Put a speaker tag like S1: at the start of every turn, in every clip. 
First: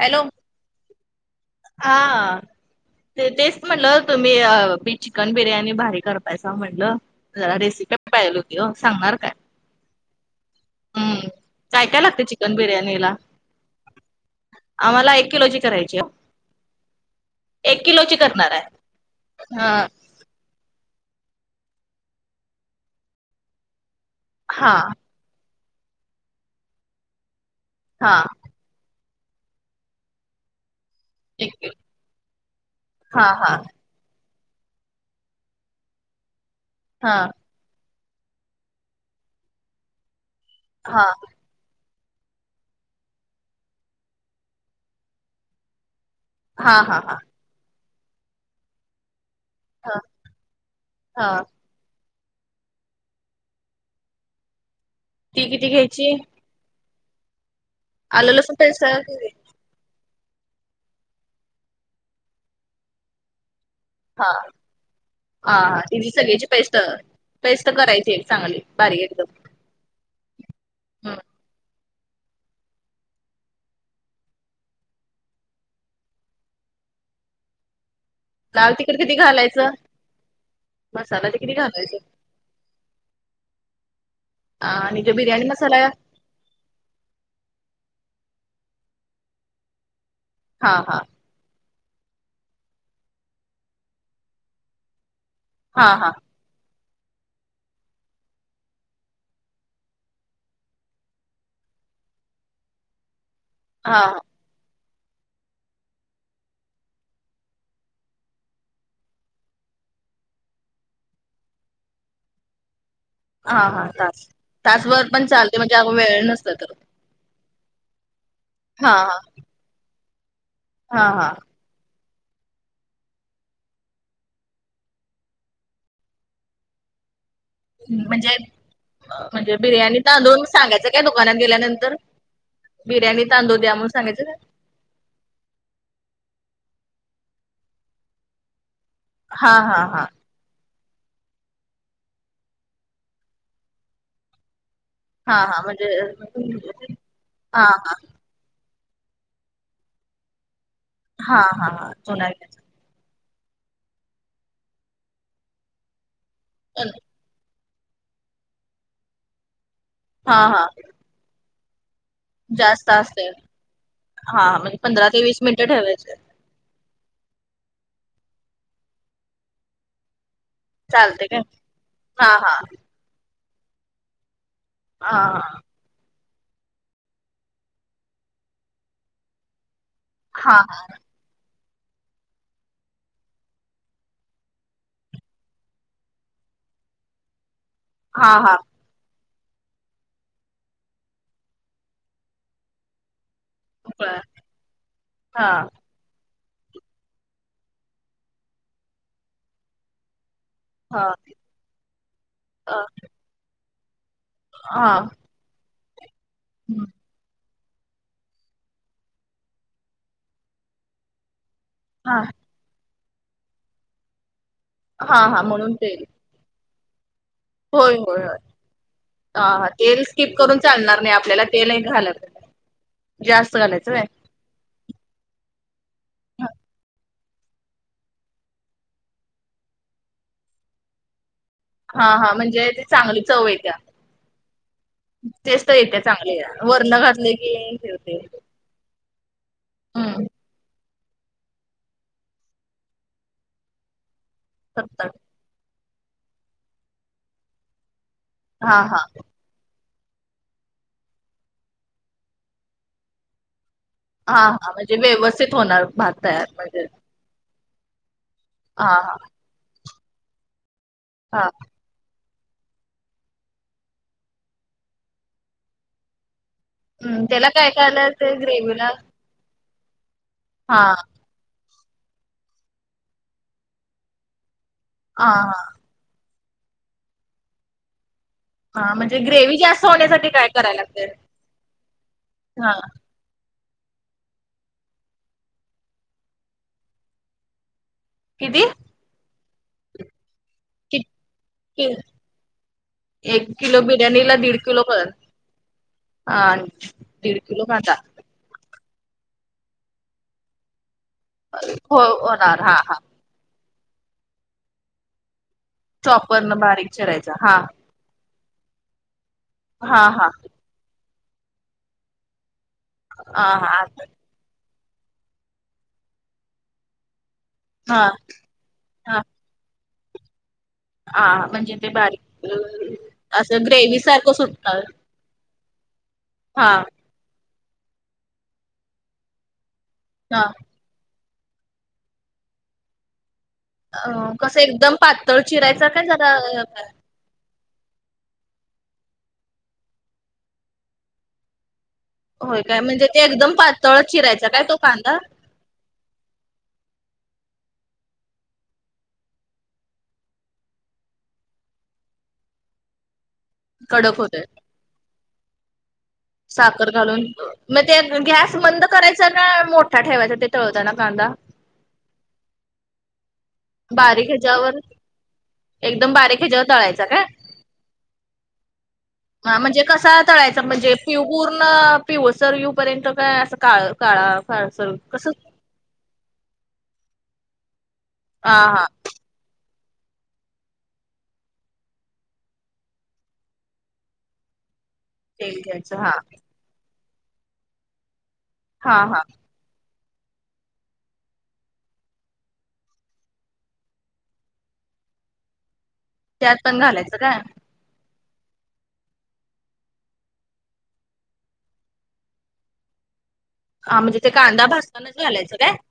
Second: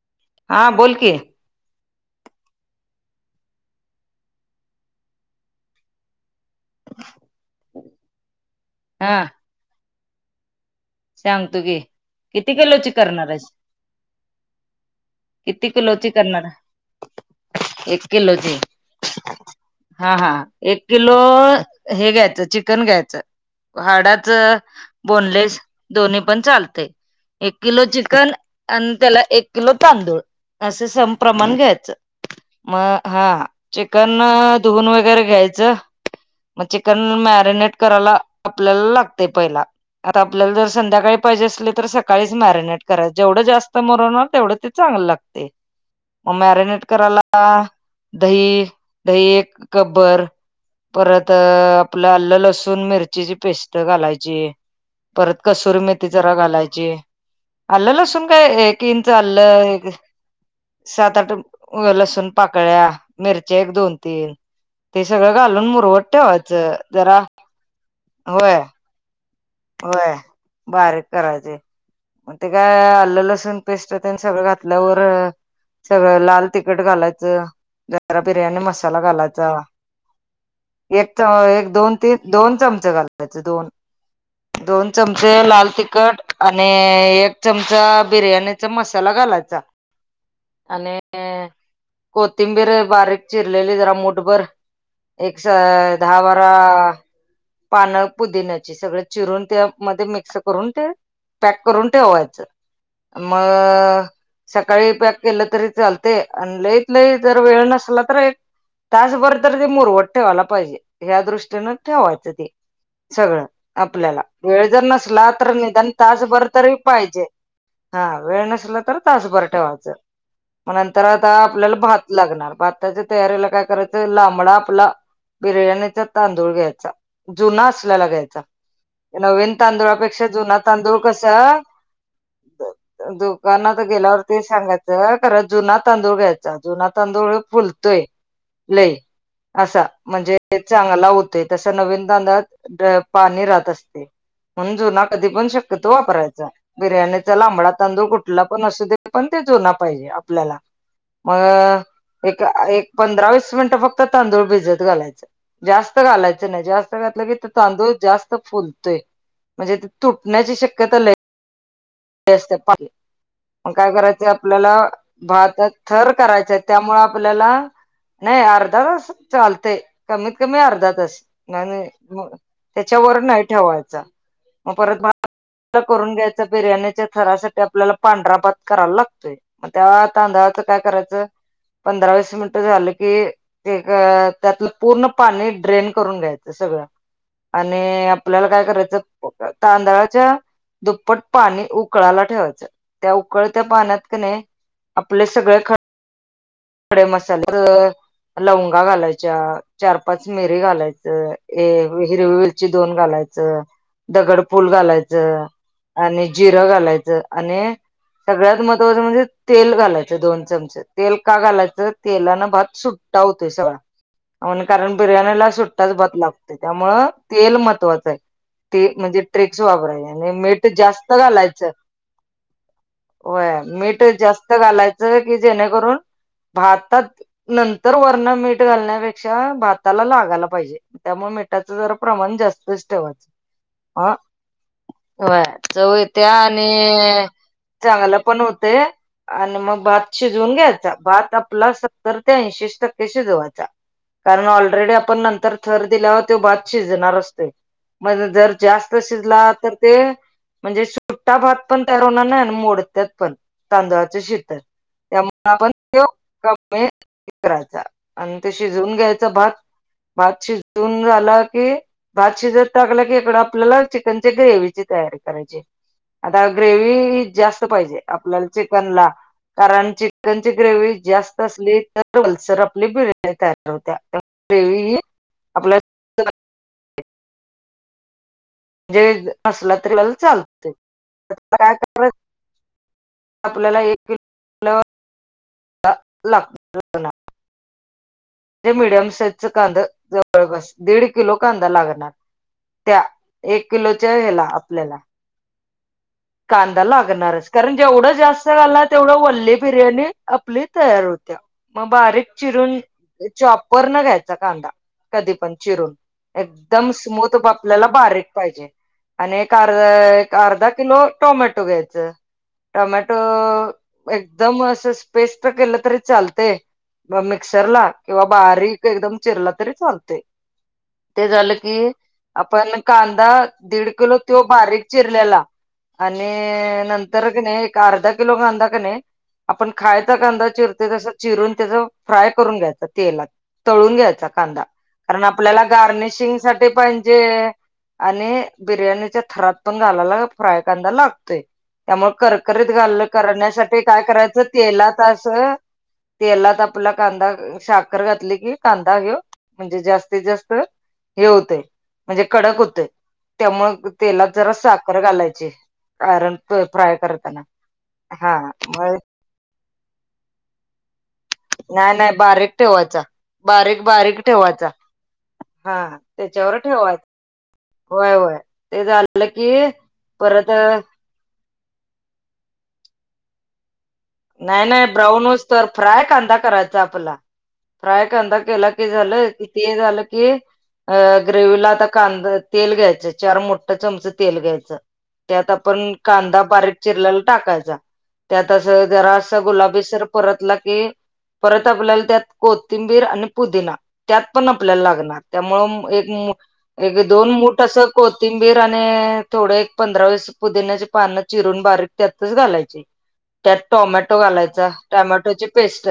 S1: Hello!
S2: हा बोल कि,
S1: हा [inaudible] ते तेच म्हटलं, तुम्ही अ चिकन बिर्याणी भारी करतायसा म्हणलं. जरा रेसिपी पाहिजेल होती ओ,
S2: हा
S1: सांगणार काय? हम्म
S2: सांगतो कि,
S1: काय काय लागते
S2: किती
S1: चिकन
S2: किलोची
S1: बिर्याणीला?
S2: करणार हायसा?
S1: आम्हाला एक किलोची करायची हो. एक किलोची करणार आहे हा.
S2: हा हा, एक किलो हे घ्यायचं चिकन घ्यायचं. हाडाच
S1: हा
S2: बोनलेस दोन्ही पण चालते. एक किलो
S1: हा
S2: चिकन आणि त्याला एक किलो तांदूळ असे सं संपुर्ण
S1: एक
S2: प्रमाण
S1: किलो
S2: घ्यायचं, मग हा चिकण चिकन धुवून वगैरे घ्यायचं मग चिकन
S1: हा
S2: मॅरिनेट करायला, आपल्याला लागत पहिला, आता आपल्याला जर
S1: हा
S2: संध्याकाळी पाहिजे अस तर सकाळीच मॅरिनेट कराय, जेवढं जास्त मुरल तेवढं ते चांगलं लागते. म
S1: हा
S2: मॅरिनेट
S1: हा हा
S2: करायला, दही दही एक-
S1: हा
S2: कपभर, परत
S1: हा
S2: आपलं आल्लं लसूण मिरचीची पेस्ट घालायची. परत
S1: ती किती
S2: कसुरी मेथी
S1: घ्यायची?
S2: जरा घालायची. आल्ल लसून
S1: आलं
S2: काय?
S1: लसूण पेस्ट
S2: एक इंच
S1: हा
S2: हल्लं एक- सात आठ लसूण पाकळ्या, मिरच्या एक दोन- तीन ते सगळं
S1: हा
S2: घालून
S1: हा
S2: मुरवट,
S1: तिची सगळ्याची
S2: ठेवायचं
S1: पेस्ट
S2: जरा होय-
S1: भारी एकदम [inaudible]
S2: होय बारीक
S1: हम्म.
S2: करायचे मग ते काय आल्लं लसूण पेस्ट त्यांनी सगळं घातल्यावर, सगळं लाल तखट घालायचं, जरा बिर्याणी
S1: लाल तिखट
S2: मसाला
S1: किती
S2: घालायचा
S1: घालायचं?
S2: एक
S1: मसाला ते किती
S2: एक दोन
S1: घालायचं?
S2: तीन- दोन चमचे घालवायचे, दोन दोन
S1: आणि जो
S2: चमचे
S1: बिर्याणी
S2: लाल
S1: मसाला आहे
S2: तिखट आणि एक चमचा बिर्याणीचा मसाला घालायचा,
S1: हा हा
S2: आणि अ कोथिंबीर बारीक चिरलेली, जरा मुठ बर एक
S1: हा हा
S2: दहा वारा, पानं पुदिन्याची सगळे चिरून त्या मध्ये मिक्स करून, ते पॅक करून ठेवायचं.
S1: हा
S2: मग सकाळी पॅक केलं तरी चालतंय, आणि लईत लई जर वेळ नसला तर एक- तासभर तर ते मुरवट ठेवायला पाहिजे, या दृष्टीनं ठेवायचं ते सगळं-
S1: हा हा
S2: आपल्याला,
S1: तास
S2: वेळ जर
S1: तासभर पण
S2: नसला तर
S1: चालते म्हणजे अग
S2: निदान
S1: वेळ
S2: तासभर
S1: नसलं तर
S2: तररी पाहिजे. हा वेळ नसला
S1: हा
S2: तर
S1: हा
S2: तासभर ठेवायचं, मग नंतर
S1: हा हा
S2: आता- आपल्याला भात लागणार भाताच्या तयारीला काय करायचं लांबडा आपला, बिर्याणीचा तांदूळ घ्यायचा जुना असल्याला
S1: म्हणजे
S2: घ्यायचा नवीन
S1: म्हणजे बिर्याणी
S2: तांदुळापेक्षा
S1: तांदूळ
S2: जुना
S1: सांगायचं
S2: तांदूळ
S1: काय
S2: कस-
S1: दुकानात गेल्यानंतर बिर्याणी तांदूळ द्या
S2: दुकाांनात तर,
S1: म्हणून
S2: गेल्यावर
S1: सांगायचं काय
S2: ते सांगत- खरा जुना तांदूळ घ्यायचा, जुना तांदूळ हे फुलतोय लय-
S1: हा हा
S2: असा
S1: हा
S2: म्हणजे चांगला होतंय, तसं नवीन तांदळात डा पाणी पाणी राहत असतय, म्हणून जुना कधी
S1: हा
S2: पण
S1: हा म्हणजे
S2: शक्यतो वापरायचा, बिर्याणीचा
S1: हा
S2: लांबडा
S1: हा
S2: तांदूळ कुठ कुठला पण असू दे, पण ते जूना पाहिजे आपल्याला.
S1: हा हा
S2: मग
S1: हा
S2: एक,
S1: चुनाच
S2: एक पंधरा वस मिनिटं फक्त तांदूळ भिजत घालायचं जास्त घालायचं नाही जास्त घातलं की‌ तांदूळ जास्त फुलतोय म्हणजे
S1: हा
S2: तुटण्याची
S1: हा
S2: शक्यता. पाणी
S1: जास्त असते
S2: काय करायचं
S1: हा
S2: आपल्याला
S1: म्हणजे पंधरा ते वीस
S2: भात
S1: मिनिटं
S2: थर
S1: ठेवायचे
S2: करायच. त्यामुळे आपल्याला नाही अर्धा तास चालत. कमीत कमी अर्धा तास
S1: चालते काय
S2: नाही नाही.
S1: हा हा
S2: त्याच्यावर नाही ठेवायचा. मग परत
S1: हा
S2: भात करून घ्यायचा. बिर्याणी त्या थरासाठी आपल्याला पांढरा भात करायला लागतोय. मग त्या
S1: हा
S2: तांदळाच काय करायचं. पंधरा-वीस मिनिट झालं की, एक त्यातलं पूर्ण पाणी ड्रेन करून घ्यायचं. सगळं, आणि
S1: हा
S2: आपल्याला
S1: हा
S2: काय करायचं तांदळाच्या दुप्पट पाणी उ कळाला ठेवायच. त्या उकळत्या पाण्यात कणी आपले
S1: हा
S2: सगळे खडे मसाले, लवंगा घालायच्या, चार पाच मिरी
S1: हा
S2: घालायचं. ए हिरवी मिरची
S1: हा
S2: दोन घालायचं. दगड फुल
S1: हा
S2: घालायचं. आणि जिरं
S1: हं.
S2: घालायचं आणि सगळ्यात महत्त्वाचं म्हणजे तेल घालायचं दोन चमचे तेल का घालायचं.
S1: हां
S2: तेलान भात सुट्टा होतोय सगळा आणि कारण
S1: हां हां
S2: बिर्याणीला
S1: म्हणून
S2: सुट्टाच
S1: तेल
S2: भात लागतो. त्यांच्यामुळ तेल
S1: होय
S2: महत्त्वाचं आहे.
S1: होय होय.
S2: ते म्हणजे
S1: हां
S2: ट्रेक्स
S1: हां तेल
S2: वापरायच आणि
S1: स्किप करून
S2: मीठ
S1: चालणार
S2: जास्त
S1: नाही आपल्याला
S2: घालायचं.
S1: तेल एक घालत जास्त
S2: व्हय.
S1: घालायचं
S2: मीठ
S1: व्हय.
S2: जास्त घालायचं की जेणेकरून,
S1: हां
S2: भातात नंतर वरण मीठ घालण्यापेक्षा भाताला लागायला पाहिजे. त्यामुळे मीठाचं जरा
S1: हां हां.
S2: प्रमाण
S1: म्हणजे ती
S2: जास्तच
S1: चांगली
S2: ठेवायचं
S1: चव येत्या
S2: हा. व्हय
S1: टेस्ट
S2: चव येत्या
S1: चांगली वरनं
S2: आणि
S1: घातले की हे
S2: चांगलं
S1: होतंय.
S2: पण होते. आणि मग भात
S1: हम्म
S2: शिज वून घ्यायचा भात आपला सत्तर ते ऐंशीच टक्के शीजवायचा. कारण ऑलरेडी
S1: करतात
S2: आपण नंतर थर दिल्यावर तो भात शिजणार असतोय. मग जर
S1: हां
S2: जास्त
S1: हां
S2: शिजला तर, ते म्हणजे सुट्टा भात पण तयार होणार नाही आणि मोडत्यात पण तांदळात
S1: हा हा म्हणजे व्यवस्थित होणार भात तयार
S2: कमी
S1: म्हणजे,
S2: करायचा आणि ते
S1: हां
S2: शिजवून
S1: हां
S2: घ्यायचा भात भात शिजवून झाला
S1: हां
S2: की, भात शिजत टाकला की इकडं आपल्याला चिकनच्या ग्रेव्ही ची तयारी करायची. आता ग्रेव्ही
S1: हम्म त्याला
S2: जास्त
S1: काय काय
S2: पाहिजे.
S1: लागतंय
S2: आपल्याला
S1: ग्रेव्हीला?
S2: चिकनला कारण चि कनची
S1: हां
S2: ग्रेव्ही जास्त असली तर ओलसर आपली बिरणी तयार होत्या. ग्रेव्ही ही
S1: हा हा,
S2: आपल्या
S1: हा
S2: जे
S1: म्हणजे ग्रेवी
S2: असला
S1: जास्त
S2: तरी आपल्याला
S1: होण्यासाठी काय
S2: चालते.
S1: कराय लागतय
S2: काय करायच
S1: हा.
S2: आपल्याला एक की लो लाग
S1: किती?
S2: मीडियम साईज च कांदा जवळपास दीड किलो कांदा
S1: किती
S2: लागणार. त्या एक
S1: किलो
S2: किलोच्या
S1: बिर्याणीला
S2: हेला
S1: दीड किलो
S2: आपल्याला,
S1: कर हा
S2: कांदा
S1: दीड
S2: लागणारच
S1: किलो
S2: कारण
S1: कांदा
S2: जेवढं जास्त झााला. तेवढ वल्ली बिर्याणी आपली तयार होत्या. मग
S1: हो
S2: बारीक
S1: होणार हा
S2: चिरून
S1: हा
S2: चॉपर न घ्यायचा कांदा कधी पण चिरून
S1: चॉपर न
S2: एकदम
S1: बारीक चिरायचा
S2: स्मूथ
S1: हा
S2: आपल्याला बारीक पाहिजे. आणि एक
S1: हा हा
S2: अर्ध अर्धा किलो टोमॅटो घ्यायचं टोमॅटो
S1: हा हा
S2: एक एकदम अस पेस्ट केलं तरी चालते मिक्सरला
S1: हा
S2: किंवा बारीक एकदम
S1: हा
S2: चिरला तरी चालतय. ते
S1: हा
S2: झालं की
S1: म्हणजे ते बारीक
S2: आपण कांदा
S1: असं
S2: दीड
S1: ग्रेवी
S2: किलो
S1: सारखं
S2: तो
S1: सुटणार
S2: बारीक चि रेलेला
S1: हा
S2: आणि तर कणी एक अर्धा किलो कांदा कणी आपण खायचा
S1: हा
S2: कांदा चिर तोय तस चिरून त्याच फ्राय करून घ्यायचं तेलात तळून
S1: अ
S2: घ्यायचा
S1: कसं
S2: कांदा
S1: एकदम
S2: कारण
S1: पातळ
S2: आपल्याला
S1: चिरायचा काय जरा
S2: गार्निशिंग साठी पाहिजे. आणि बिर्याणीच्या थरात पण घालायला फ्राय कांदा लागतोय. त्यामुळे,
S1: होय
S2: करकरीत
S1: काय
S2: घाल
S1: म्हणजे ते एकदम
S2: करण्यासाठी
S1: पातळ
S2: काय करायचं
S1: चिरायचा काय तो
S2: तेलात
S1: कांदा
S2: असं, तेलात आपला कांदा साखर घातली कि कांदा ह्यो म्हणजे जास्तीत जास्त हे होतेय म्हणजे कडक होते त्यामु
S1: कडक
S2: तेलात
S1: होतोय
S2: जरा साखर घालायची कारण
S1: साखर
S2: फ्राय
S1: घालून
S2: करताना
S1: मग ते
S2: हा
S1: गॅस बंद
S2: मग
S1: करायच ना मोठा ठेवायचा ते तळत ना कांदा
S2: नाही नाही बारीक ठेवायचा बारीक बारीक ठेवायचा हा
S1: एकदम बारीक
S2: त्याच्यावर
S1: ह्याच्यावर
S2: ठेवायचा
S1: तळायचा काय
S2: होय होय ते झालं की
S1: हा म्हणजे कसा
S2: परत
S1: तळायचा म्हणजे पिव पूर्ण पिवसरयू पर्यंत काय असं काळ काळा
S2: नाही नाही
S1: काळसर
S2: ब्राऊन
S1: कसं
S2: होस तर फ्राय कांदा करायचा आपला फ्राय कांदा
S1: हा
S2: केला
S1: हा
S2: क झालं तेजल क अ ग्रेवीला आता कांदा तेल घ्यायचं चार मोठं चमच तेल घ्यायचं त्यात
S1: तेल
S2: आपण
S1: घ्यायचं हा
S2: कांदा बारीक चिरल्याला टाकायचा त्यात असं
S1: हा
S2: जरा
S1: हा
S2: असं गुलाबी सर परतला की परत आपल्याला त्यात कोथिंबीर आणि पुदिना त्यात पण आपल्याला लागणार त्यामु एक
S1: त्यात पण
S2: एक
S1: घालायचं
S2: दोन
S1: काय
S2: मूठ असं कोथिंबीर आणि थोड एक पंधरा वीस पुदिन्याचे पान चिरून बारीक त्यातच घालायचे
S1: हा म्हणजे
S2: टोमॅटो
S1: ते कांदा
S2: घालायचा
S1: भाजतानाच
S2: टॉमॅटोची
S1: घालायचं काय
S2: पेस्ट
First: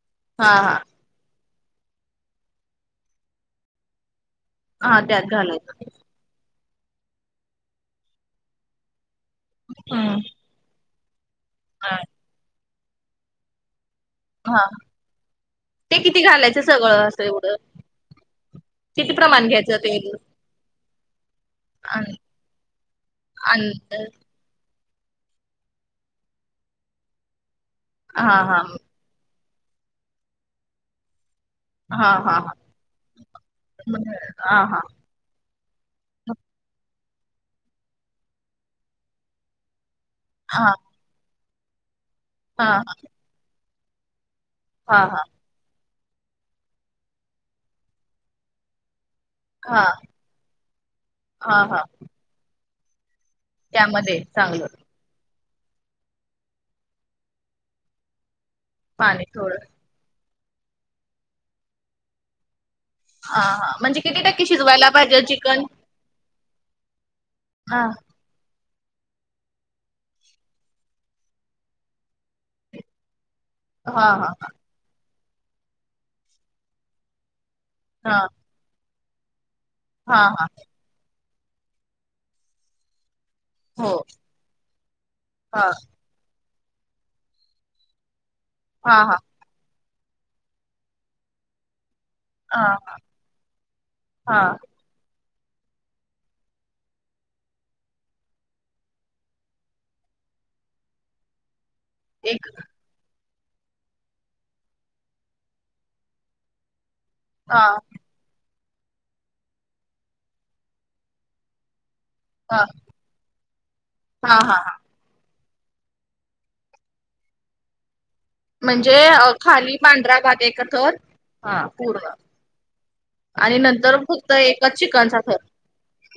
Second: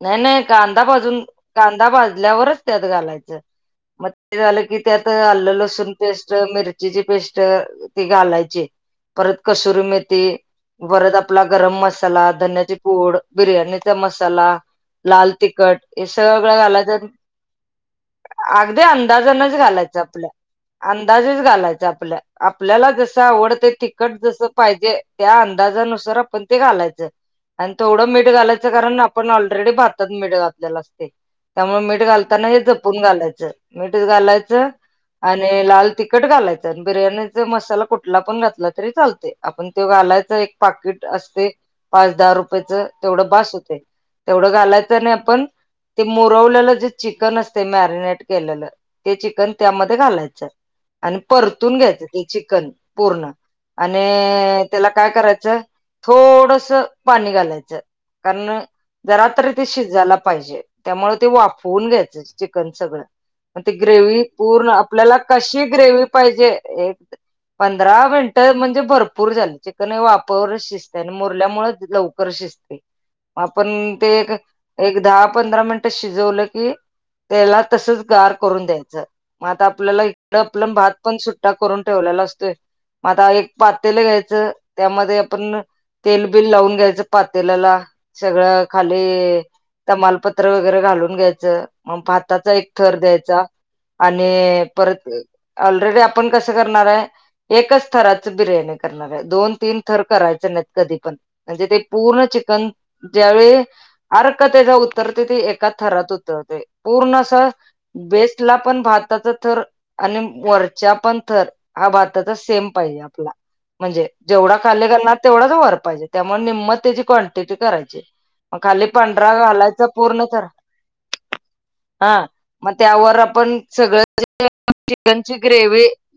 S2: नाही नाही
S1: हा हा
S2: कांदा भाजून कांदा भाजल्यावरच त्यात घालायचं मग ते झालं की
S1: हा
S2: त्यात आल्लं
S1: घालायचं
S2: लसून पेस्ट मिरचीची पेस्ट ती घालायची परत कसुरी
S1: हम्म
S2: मेथी पररत आपला गरम
S1: हा
S2: मसाला धन्याची पोड बिर्याणीचा मस् ला
S1: हा
S2: लाल तखट
S1: ते
S2: हे
S1: किती
S2: सगळं
S1: घालायचं
S2: घालायच
S1: सगळं असं एवढं
S2: अगदी
S1: किती प्रमाण
S2: अंदाजानच
S1: घ्यायचं
S2: घालायचं
S1: तेल
S2: आपल्या अंदाजच घालायचा
S1: अन
S2: आपल्या आपल्याला जस आवडत
S1: अंदाज
S2: तिकट जस जे त्या अंदाजानुसार आपण ते घालायचं आणि थोडं मीठ
S1: हा हा
S2: घालायचं कारण पण ऑलरेडी भारतात मेड घातलेला असते त्यामुळे मीठ
S1: हा हा
S2: घालताना
S1: हा
S2: हे जपून घालायचं मीठ
S1: मग हा
S2: घालायचं
S1: हा
S2: आणि लाल तिखट घालायचं आणि बिर्याणीचा मसाला कुठला पण घातला तरी चालते आपण तो घालायच एक
S1: हा
S2: पाकिट असते पाच दहा
S1: हा
S2: रुपयेच तेवढ बस होते तेवढं घालायचं
S1: हा
S2: आणि
S1: हा
S2: आपण ते मोरवलेलं जे चिकन असते मॅरिनेट केलेलं ते चिकन
S1: हा
S2: त्यामध्ये घालायचं आणि
S1: हा
S2: परतून
S1: हा
S2: घ्यायचं ते चिकन पूर्ण आणि
S1: त्यामध्ये चांगलं
S2: त्याला काय करायचं थोडस पाणी घालायचं कारण
S1: पाणी
S2: जरा
S1: थोडं
S2: तरी ते शिजायला पाहिजे त्यामु ते वाफवून घ्यायचं चिकन सगळं
S1: हा
S2: मग त
S1: हा म्हणजे किती
S2: ग्रेवी
S1: टक्के
S2: पूर्ण
S1: शिजवायला
S2: आपल्याला
S1: पाहिजे चिकन?
S2: कशी ग्रेवी पाहिजे एक
S1: हा
S2: पंधरा मिनटं तर म्हणजे भरपूर झालं चिकन हे वापरच शिजतय आणि मुरल्यामुळेच लवकर शिजते आपण
S1: हा
S2: ते
S1: हा
S2: एक एक दहा पंधरा मिनिटं शिजवलं की त्याला तसच
S1: हा
S2: गार करून द्यायचं मग आता आपल्याला
S1: हा
S2: इतडं
S1: हा
S2: आपलं भात आपण सुट्टा करून ठेवलेला असतोय मग आता एक
S1: हो
S2: पातेल घ्यायचं त्यामध्ये आपण
S1: हा
S2: तेल बिल लावून घ्यायचं पातेलाला सगळं
S1: हा
S2: खाली
S1: हा
S2: तमालपत्र वगैरे घालून घ्यायचं मग आताचा
S1: हा
S2: एक थर द्यायचा
S1: हा
S2: आणि परत ऑलरेडी आपण कसं करणार आहे एकाच थराच बिर्याणी करणार आहे दोन तीन थर करायचं नाही कधी पण म्हणजे ते पूर्ण
S1: एक
S2: चिकन ज्यावेळी अर्क त्याच्या उत्तरते तेी एका थरात उतरते पूर्णस
S1: हा
S2: बेस्टला पण भारताच थर आणि वरच्या पण थर हा भात तर
S1: हा
S2: सेम पाहिजे आपला म्हणजे
S1: हा हा
S2: जेवढा
S1: हा
S2: खाल्ले करणार तेवढाच रे त्यामुळे निमत त्याची क्वांटिटी करायची मग खाली
S1: म्हणजे अ,
S2: पंढरा
S1: खाली
S2: घालायच
S1: पांढरा
S2: पूर्ण
S1: भात
S2: तर
S1: एक थर हा पूर्ण
S2: हा मग त्यावर
S1: आणि
S2: आपण
S1: नंतर
S2: सगळ
S1: फक्त एकच चिकनचा
S2: चिकनची
S1: थर
S2: ग्रेव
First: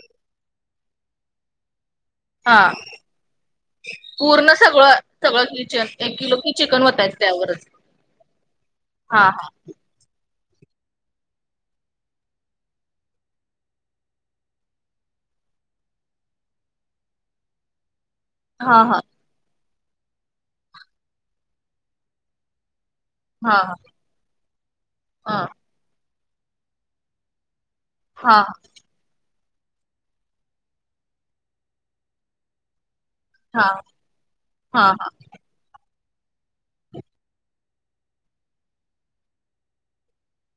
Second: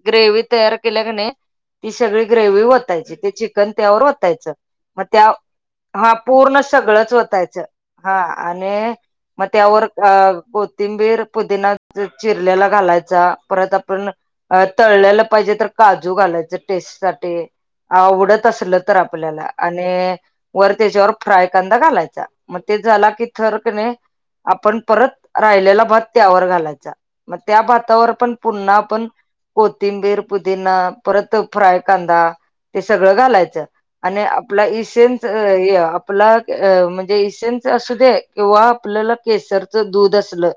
S2: ग्रेवी तयार केल्या क नाही ती सगळी
S1: हा
S2: ग्रेवी ओतायची ते चिकन त्यावर
S1: पूर्ण सगळं
S2: मग त्या
S1: सगळं किचन
S2: हा
S1: एक किलो की
S2: पूर्ण
S1: चिकन
S2: सगळंच
S1: वतायचं
S2: ओतायच.
S1: त्यावरच
S2: हा आणि
S1: हा
S2: मग त्यावर अ कोथिंबीर पुदीना चिरल्याला घालायचा परत आपण अ तळलेलं पाहिजे तर काजू घालायचं टेस्ट साठी आवडत
S1: हा
S2: तर
S1: हा
S2: आपल्याला आणि वर त्याच्यावर फ्राय क घालायचा मग ते झाला क
S1: हा
S2: र्कने आपण परत
S1: हा
S2: राहिलेला भात त्यावर घालायचा. मग त्या भातावर पण
S1: हा
S2: पुन्हा आपण कोथिंबीर पुदीना परत फ्राय कांदा ते सगळं घालायचं.
S1: हा
S2: आणि आपला
S1: हा हा
S2: इसेेन.. आपला म्हणजे इसेनच असू दे किंवा आपल्याला केसरच दूध असल.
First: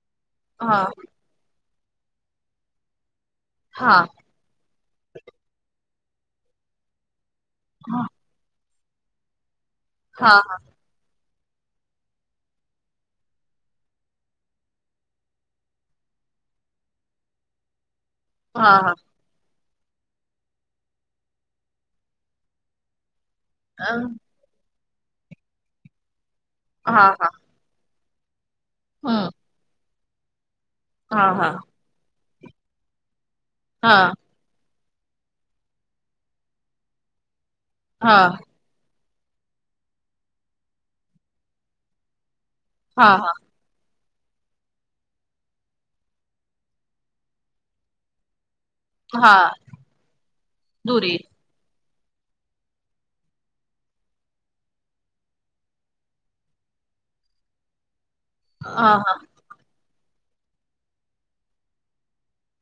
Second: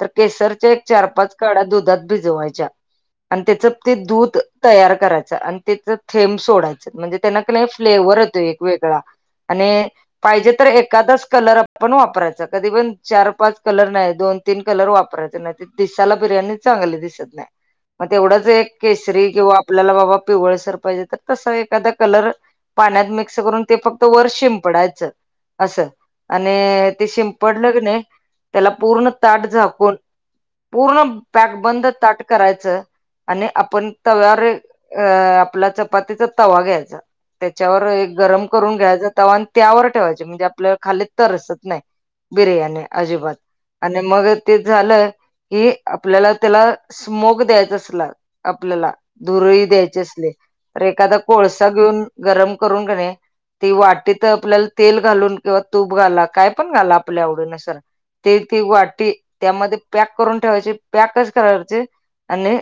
S2: तर केसरच्या एक
S1: हा
S2: चार पाच काड्या दुधात भिजवायच्या आणि त्याच ते
S1: हा
S2: दूध तयार करायच आणि त्याच थेंब सोडायचं म्हणजे त्यांना क नाही
S1: हा
S2: फ्लेवर येतोय एक वेगळा आणि
S1: हा हा
S2: पाहिजे तर एखा कलर वापरायचा कधी पण चार पाच कलर नाही दोन तीन कलर वापरायचा नाही. दिसाला बिर्याणी चांगली दिसत नाही. मग तेवढंच एक
S1: हा हा
S2: केसरी किंवा आपल्याला बाबा पिवळसर पाहिजे तर तसा एखादा कलर पाण्यात मिक्स करून ते फक्त वर शिंपडायचं असं आणि ते
S1: हा हा
S2: शिंपड त्याला पूर्ण त झाकून
S1: हा हा
S2: पूर्णक बंद करायचं आणि आपण
S1: हा
S2: तव्यावर अ आपला चपातीचा तवा घ्यायचा. त्याच्यावर एक
S1: हां
S2: गरम करुन घ्यायात त्यावर ठेवाय म्हणजे आपल्याला खाली तरसत नाही बिर्याणी.
S1: हां हां
S2: अजिबात आणि मग ते झालंय हे आपल्याला त्याला स्मोक द्यायचा असला आपल्याला
S1: हां
S2: धुरही द्यायचे असले तर
S1: दुरी
S2: एखादा कोळसा घेऊन गरम करून घणे ती वाट तर आपल्याला तेल घालून किंवा तूप घाला काय पण घाला आपल्या आवडी नुसार.. ते ती
S1: हां
S2: वाटी
S1: हां
S2: त्यामध्ये पॅक करून ठेवायची पॅकच करायचे आणि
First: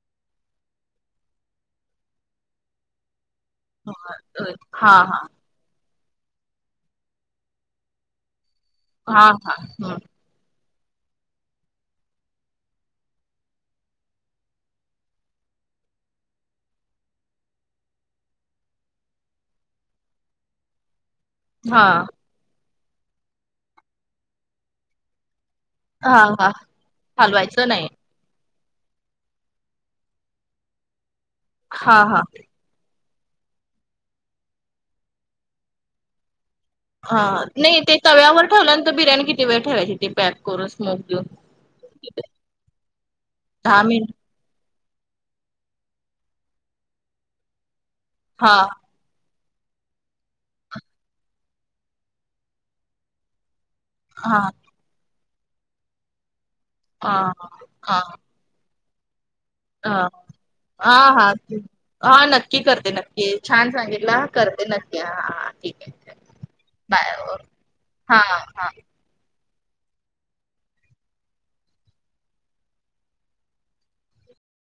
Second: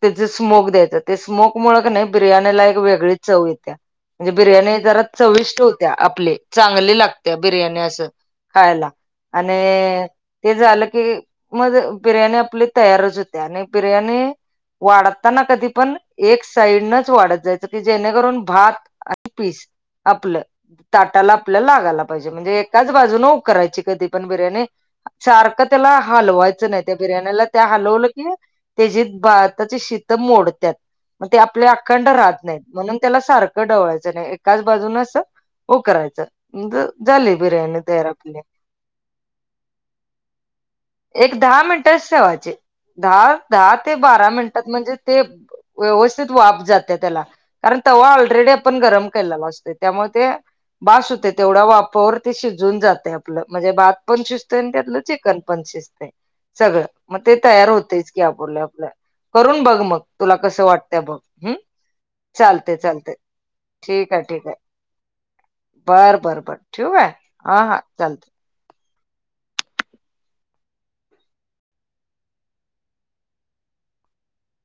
S2: त्याच स्मोक द्यायचं ते स्मोक मुळ नाही बिर्याणीला एक वेगळी चव येते.
S1: हां
S2: म्हणजे
S1: अ,
S2: बिर्याणी
S1: हां
S2: जरा
S1: हां
S2: चविष्ट होत्या आपली चांगली लागते बिर्याणी असं खायला.
S1: हां
S2: आणि
S1: हां.
S2: ते झालं की मग बिर्याणी आपली तयारच होते आणि बिर्याणी वाढताना कधी पण एक साईडनच वाढत जायचं की जेणेकरून भात पीस आपलं ताटाला आपल्या
S1: हं
S2: लागायला
S1: हां
S2: पाहिजे. म्हणजे एकाच बाजू न उकरायची कधी पण बिर्याणी.. सारखं त्याला
S1: हां हां
S2: हलवायचं नाही त्या बिर्याणीला त्या
S1: हलवायचं नाही
S2: हलवलं की.. त्यात भाताचे शीत मोडतात मग ते आपले
S1: हां
S2: अखंड
S1: हां
S2: राहत नाहीत म्हणून त्याला सारख कडवायचं आणि एकाच बाजूनच हो करायचं म्हणज..
S1: हा नाही ते तव्यावर ठेवलंनंत बिर्याणी किती वेळ ठेवायची ती पॅक करून स्मोक देऊन
S2: एक दहा मिनिट ठेवायचे दहा दहा ते बारा मिनिटात म्हणजे- ते व्यवस्थित वाप जाते त्याला कारण तवा ऑलरेडी
S1: हां
S2: आपण गरम केलेला असतो. त्यामुळे ते बास होते तेवढ्या वापवर ते शिजून जाते आपलं म्हणजे भात पण
S1: हां
S2: शिजत त्यातलं चिकन पण शिजतय सगळं मग
S1: हां
S2: ते तयार
S1: हां
S2: होतच की आप ब आपल्या करून बघ मग
S1: हां
S2: तुला कस वाटतं
S1: हां
S2: बघ
S1: हां
S2: हम्
S1: हां नक्की
S2: चालते
S1: करते
S2: चालते.
S1: नक्की छान
S2: ठीक आहे
S1: सांगितला
S2: ठीक आहे
S1: करते नक्की हां हां ठीक आहे
S2: बर बर बर ठेव आहे
S1: बाय
S2: हा हा
S1: हां
S2: चालत.
S1: हां